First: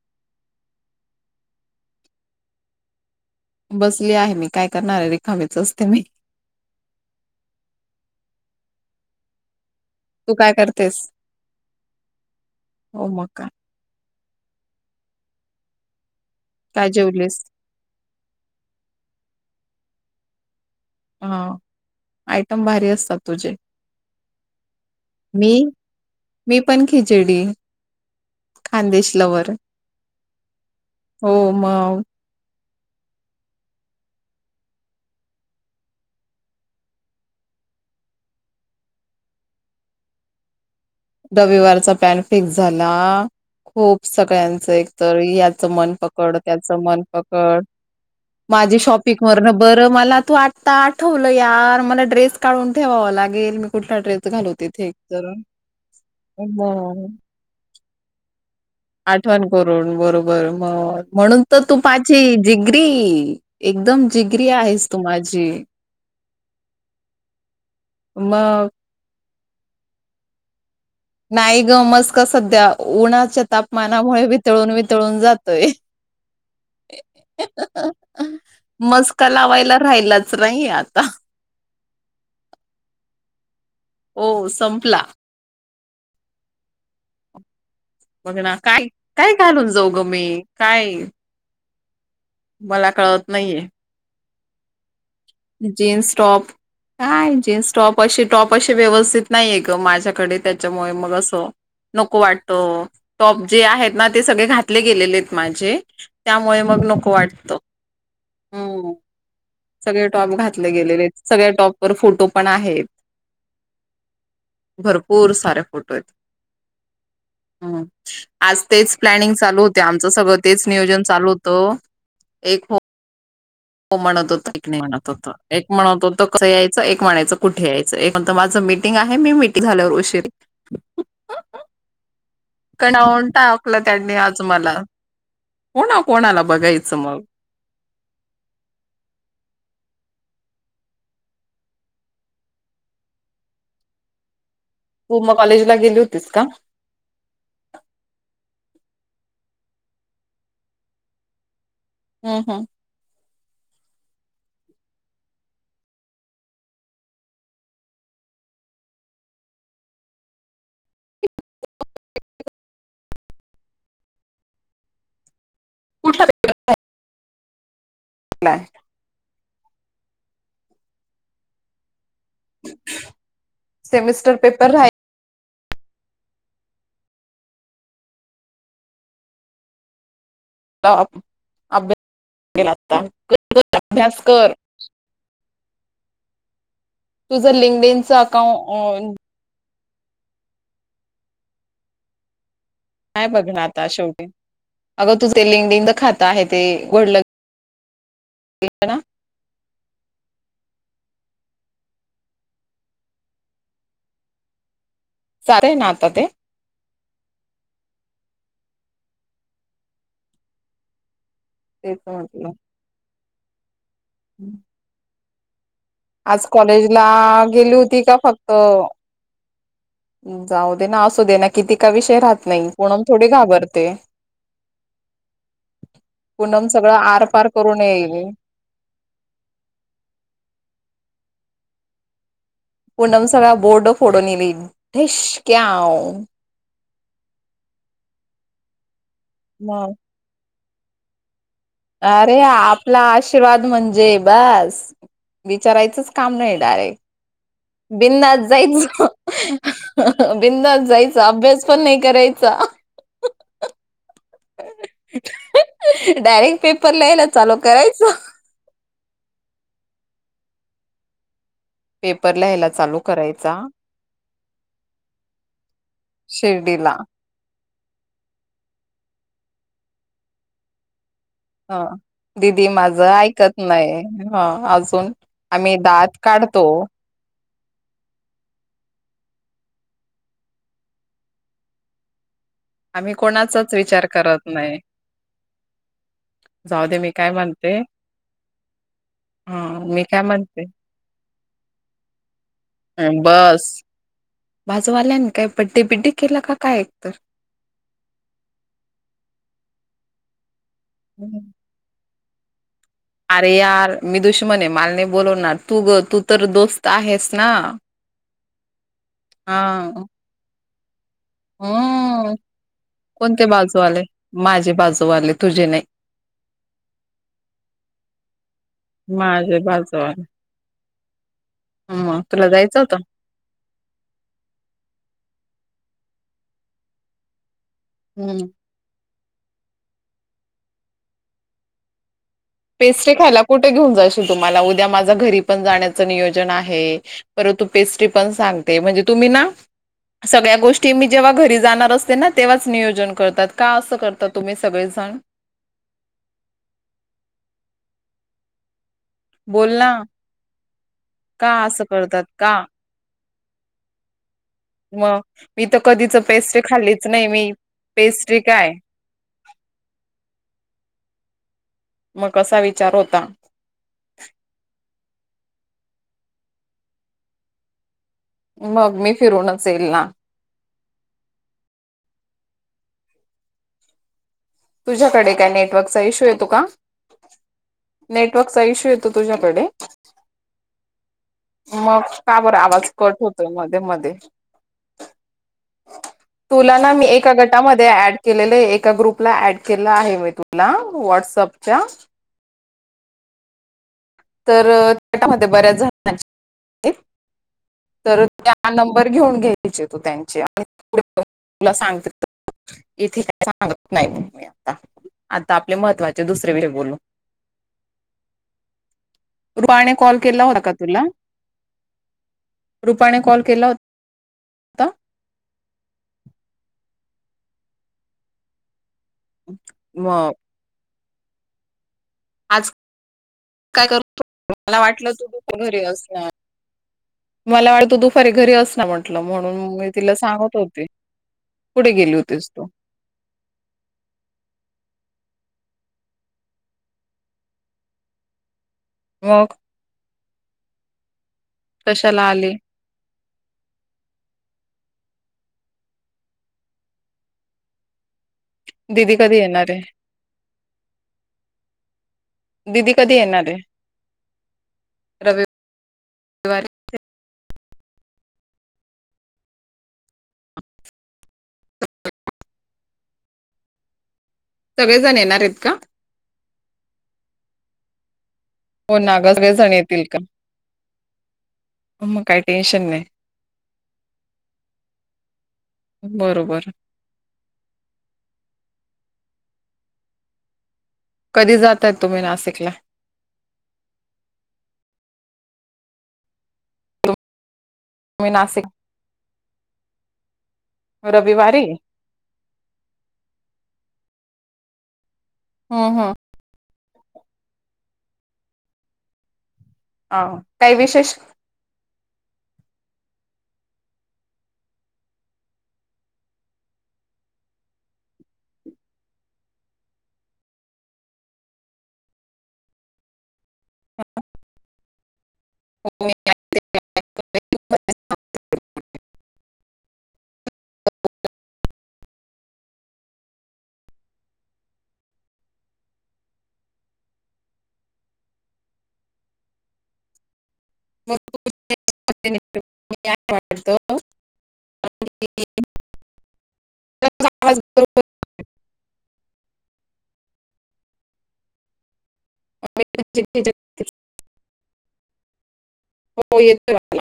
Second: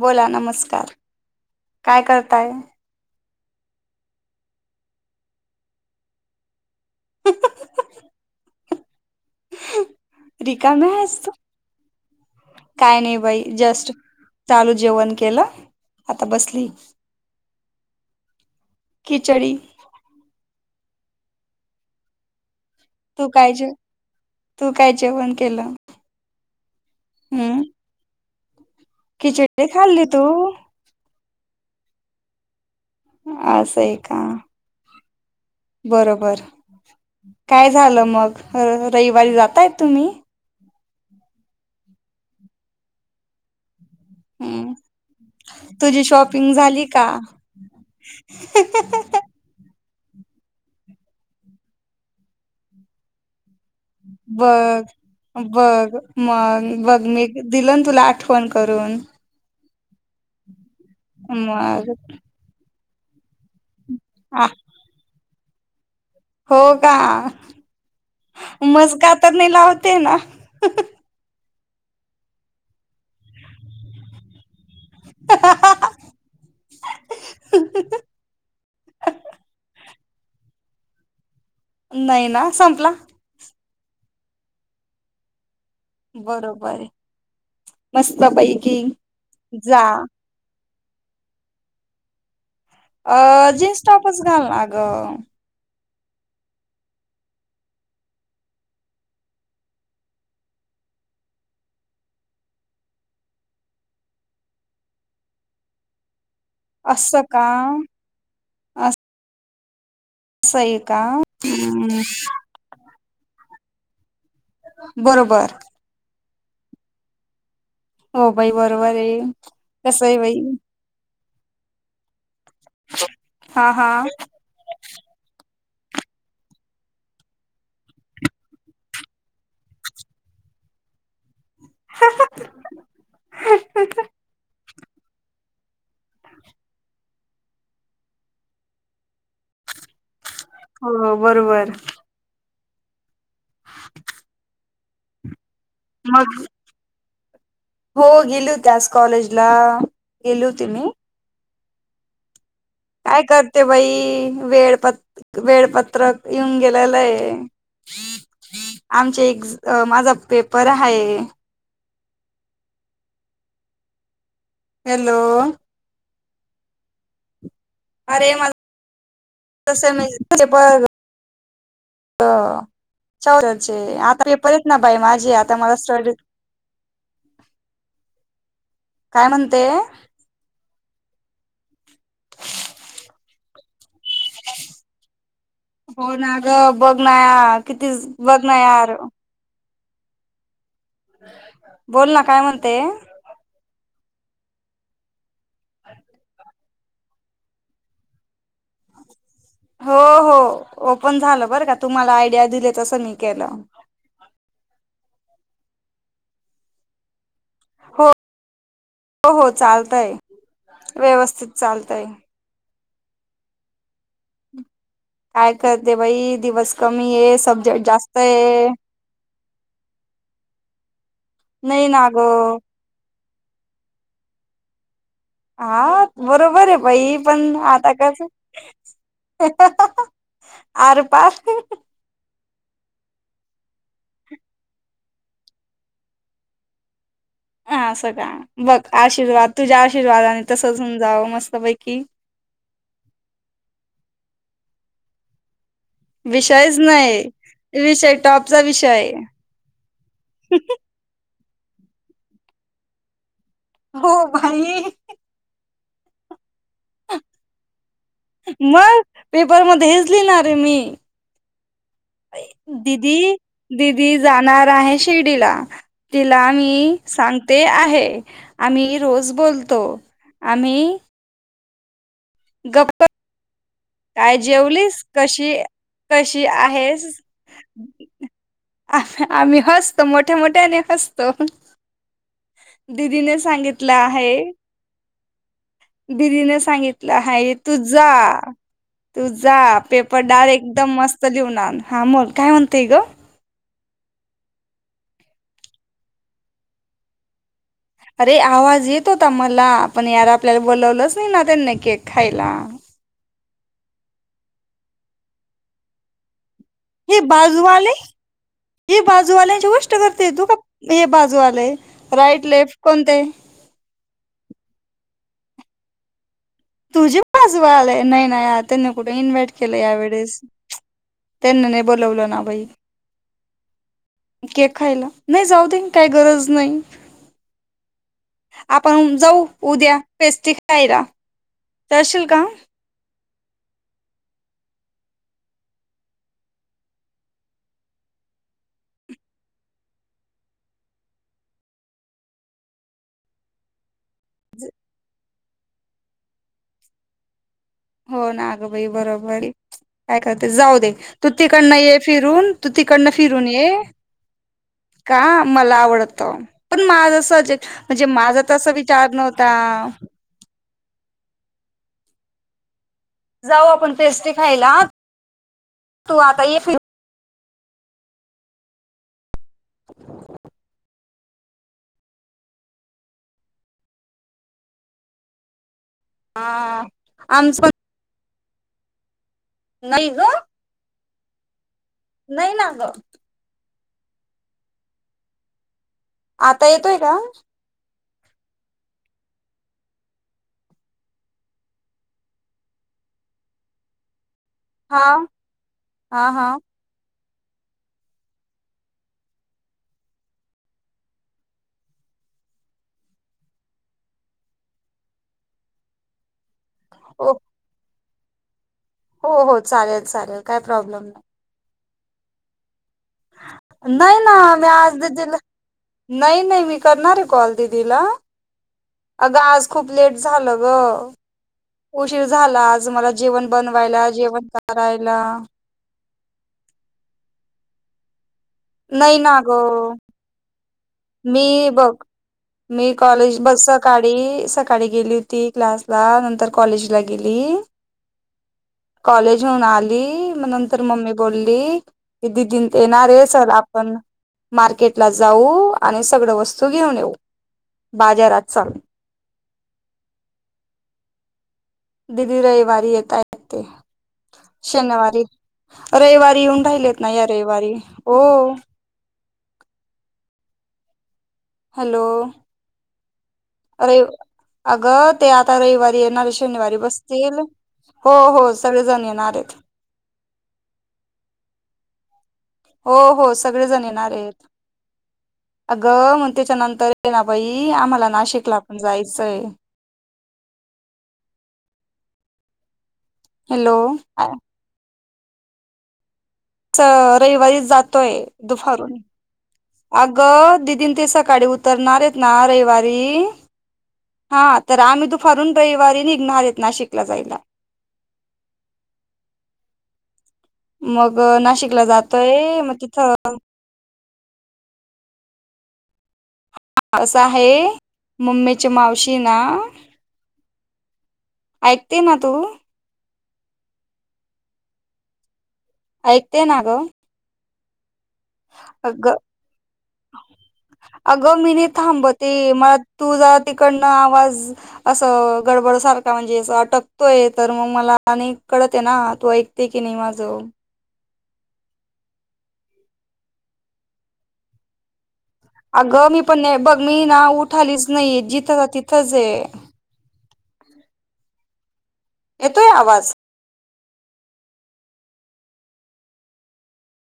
बोला नमस्कार. काय करताय? बसली आहे मी काय करणारे रखामीेच असते मी. [unintelligible] तू [unintelligible] काय रिकाम करतेस? आहेच तू काय हो नाही मग बाई काय. जस्ट चालू जेवण केलं. आता बसली काय जेवलीस? [inaudible] खीचडी. हं ऐक पण भारी असतात तू काय तुझे, जे तू काय जेवण [inaudible] मी केलं? मी पण खिचडी. हम्म खानदेश लवर. खिचडी खाल्ली तू? म. अस आहे का? बरोबर काय झालं मग रविवारी जाताय तुम्ही? रविवारचा पॅन फिक्स झाला. होप हम्म सगळ्यांचं एकतरी याच मन तुझी पकड शॉपिंग त्याच झाली मन का? पकड माझी शॉपिंग वरनं बर बर मला तू आत्ता आठवलं यार मला ड्रेस काढून ठेवावं लागेल मी कुठला ड्रेस घालू तिथे एक तर. घ मग बघ मी दिलं तुला आठवण करून. आठवण करून बरोबर म म्हणून तर मग तूपाजी जी ग्रीन एकदम आ जिग्री आहेस तु माझी. हो का मग मज का तर नाही लावते ना. नाही ग मस्का सध्या उन्हाच्या तापमानामुळे वितळून वित तळून जातोय [inaudible] मस्का लावायला राहिलाच नाहीए आता. नाही ना संपला. ओ संपला. बरोबरये. बघ ना काय, काय घालून जाऊ ग मी? काय? [inaudible] अ कळत नाहीये. जीन्स टॉपच. घाल ना गं. जीन्स टॉप काय जीन्स टॉप अशी टॉप अशी व्यवस्थित नाही आहे ग माझ्याकडे त्याच्यामुळे मग असं नको वाटत टॉप जे आहेत ना ते सगळे घातले गेलेले आहेत माझे. त्यामुळे मग नको असं का वाटत. हम् [inaudible] [unintelligible] टॉप असं घातले आहे का गेलेले आहेत सगळ्या टॉप वर हम्म फोटो पण आहेत. भरपूर बरोबर सारे फोटो आहेत. हम हो बाई आज तेच बरोबर आहे प्लॅनिंग चालू होते कसं आमचं आहे बाई सगळं तेच नियोजन चालू होत तो एक हो हा हा हो म्हणत होता एक नाही म्हणत होत एक म्हणत होत कसं यायचं एक म्हणायचं कुठे यायचं एक म्हणत माझं मिीटिंग आहे मी मिीटिंग झाल्यावर उशीर कणवण टा कलं त्यांनी आज मला कोणा कोणाला बघायचं मग हो बरोबर हो म कॉलेज ला गेली होतीस मग का हो गेली होती आज कॉलेजला गेली होती मी हम् हम्म काय करते बाई वेळपत वेळपत्रक येऊन गेलेलं हे आमचे एक् माझा पेपर आहे हॅलो ुठ अरे मला तसे मचे प हो चौचे आता हे सेमिस्टर परेेत पेपर ना बाई राहिला माझी आता मला स्टॉ काय म्हणते अभ्यासलाता अभ्यास कर हो नाग बघ ना या तुझं किती लिंकडिनच बघणर अकाउंट बोल ना काय म्हणते काय बघ ना आता शेवटी अगं तुझे लिंगडिंग द खातं आहे ते उघडल ना हो हो ओपन झालं बर का तुम्हाला आयडिया दिले तस मी केलं. चारे ना आता ते. हो हो चालतय व्यवस्थित तेच चालतय म्हटलं. [inaudible] काय करते बाई आज दिवस कॉलेजला कमी आहे गेली सब्जेक्ट होती जास्त आहे. म् जाऊ दे ना किती नाही का ना विषय ग राहत नाही. थोडे घाबरते. हा पूनम बरोबर आहे सगळं बाई आरपार पण करून आता कस, येईल आर पार. पूणम सगळा बोर्ड फोडून ईली ढिशक्याव. हा सगळा बघ. आशीर्वाद तुझ्या मग आशीर्वादने तसं असून जावं मस्त अरे आपला आशीर्वाद म्हणजे बस. विचारायचच काम नाही विषयच डायरे नाही विषय बिंधास्त टॉपचा जायच, विषय बिंधास्त जायच अभ्यास पण नाही करायचा. हो भाई. डायरेक्ट पेपर ल्यायला चालू करायचं. पेपर मध्ये हेच लिणार रे मी. पेपर लिहायला चालू दीदी करायचा दिदी जाणार आहे शिर्डीला तिला शिर्डीला मी सांगते आम्ही रोज बोलतो. आम्ही हा. दिदी गप्प माझं ऐकत नाही. काय ह जेवलीस अजून आम्ही दात काढतो. आ आम्ही हसतो मोठ्या मोठ्या आणि हसतो. आम्ही दिदीने कोणाचाच सांगितलं विचार आहे करत नाही दिदीने जाऊ दे सांगित मी काय हाय तू म्हणते जा तू जा हा मी पेपर काय म्हणते डायरेक्ट एकदम मस्त लिहून आण हा म काय. म्हणतेय ग हम बस. माजूवाल्यानी काय बड्डेबिड्डी केला का काय एकतर. अरे आवाज येत होता मला पण यार आपल्याला बोलवलंच नाही ना त्यांनी केक खायला. अरे यार मी दुश्मन आहे माल नाय बोलवणार तू ग तू तर दोस्. हे बाजूवाले हे हा बाजूवाल्याची गोष्ट करते तू का? हे बाजुवाले हम्म राईट लेफ्ट कोणते? बाजूवाले माझे बाजूवाले तुझे नाय. तुझी बाजू वाले नाही नाही त्यांनी कुठे इन्व्हाइट माझे केलं बाजूवाले यावेेळेस त्यांनी नाही मग बोलवलं ना तुला बाई जायचं होतं केक खायला नाही जाऊ दे. काही गरज नाही. हम्म आपण हून. जाऊ उद्या पेस्ट्री खायला. स [unintelligible] पेस्ट्री खायला. कुठे घेऊन जायशील तुम्हाला उद्या माझ्या घरी पण जाण्याचं नियोजन आहे परंतु पेस्ट्री पण सांगते म्हणजे तुम्ही ना सगळ्या गोष्टी मी जेव्हा घरी जाणार असते ना तेव्हाच नियोजन करतात का असं करता. तुम्ही सगळेजण हो ना आग बाई बरोबर बोल ना काय करते जाऊ दे तू का तिकडन असं ये करतात फिरून का तू तिकडन फि फिरून ये मग का मी मला तर कधीच आवडत पेस्ट्री पण खाल्लीच माझ नाही मी सज म्हणजे पेस्ट्री माझा तसा काय विचार नव्हता मग कसा वि जाऊ आपण पेस्ट्री खायला तू आता ये फिरून मग मी फिरून च येईल ना. तुझ्याकडे काय नेटवर्क चा हा आमचं. नेटवर्कचा इशू येतो तुझ्याकडे पण नाही ग मग का बर नाही ना आवाज ग कट होत मधेच मध्ये आता तुला ना येतोय मी का एका गटामध्ये ऍड केलेले आहे एका ग्रुप ला ऍड केला आहे मी तुला व्हटसअपच्या तर हा त्याटमध्ये बऱ्याच जण हा हा आहेत तर तर नंबर घेऊन घ्यायचे तू त्यांचे आणि तुला सांगते इथे काय सांगत नाही मी आता आता आपले महत्त्वाचे दुसरे [unintelligible] हो हो हो रुपाने चालेल कॉल चालेल केला काय होता का प्रॉब्लेम तुला नाही. रुपाने कॉल केला नाही ना मी होता आज दि नाही नाही मी करणार आहे कॉल दिदीला. अगं आज खूप लेट मग झालं ग उशीर झाला आज मला जेवण काय करू बनवायला जेवण मला वाटलं करायला. तू दुपारी घरी असणार मला वाटले तर दुपारी घरी अस ना नाही म्हटलं म्हणून मी गं, तिला सांगत होत मी बघ मी कॉलेज बस सकाळी सकाळी गेली क्लासला नंतर कॉलेजला गेली ती कॉलेज मग होऊन आली ग नंतर मम्मी.. बोलली कशाला क आली दीदी येणार रे. चल आपण मार्केट ला जाऊ.. आणि सगळ वस्तू घेऊन येऊ बाजारात.. चल. दिदी कधी येणार. ते दिदी रविवारी येत आहेत ते शनिवारी रविवारी येऊन राहिलेत ना या रविवारी हो हॅलो अरे अगं सगळेजण ते येणार आहेत आता का रविवारी येणारे शनिवारी बसतील. हो हो हो सगळेजण नागास येणार आहेत सगळे जण येतील का. आम काय टेन्शन हो नाही हो सगळेजण येणार आहेत अगं मग बरोबर त्याच्यानंतर ये नाबाई आम्हाला नाशिकला आपण जायच. जायचंय कधी जातय तुम्ही नाशिकला. हॅलो रविवारी जात. य मी नाशिक दुपारून अग दिदीन ते सकाळी रविवारी उतरणार आहेत ना रविवारी हा तर आम्ही दुपारून हं रविवारी हं. निघणार देत नाशिक जाईला ह मग नाशिकला जातोय मग तिथं हो हा असं आहे मम्मीच्या मावशी ना ऐकते ना तू. ऐकते ना ग. हर अगं अगं मी नाही थांबते मला तू जरा तिकडनं आवाज असं गडबड सारखा म्हणजे अस अटकतोय तर मग मला आणि कळत आहे ना तू ऐकते की नाही माझं म वातो अगं मी पण नाही बघ मी ना उठालीच नाही जिथंच तिथंच आहे येतोय आवाज? हो येत मला [inaudible]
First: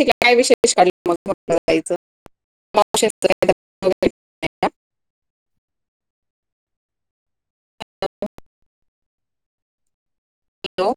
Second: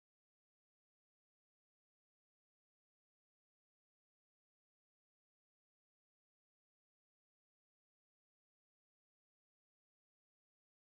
काय विषय काढला मग जायचं हॅलो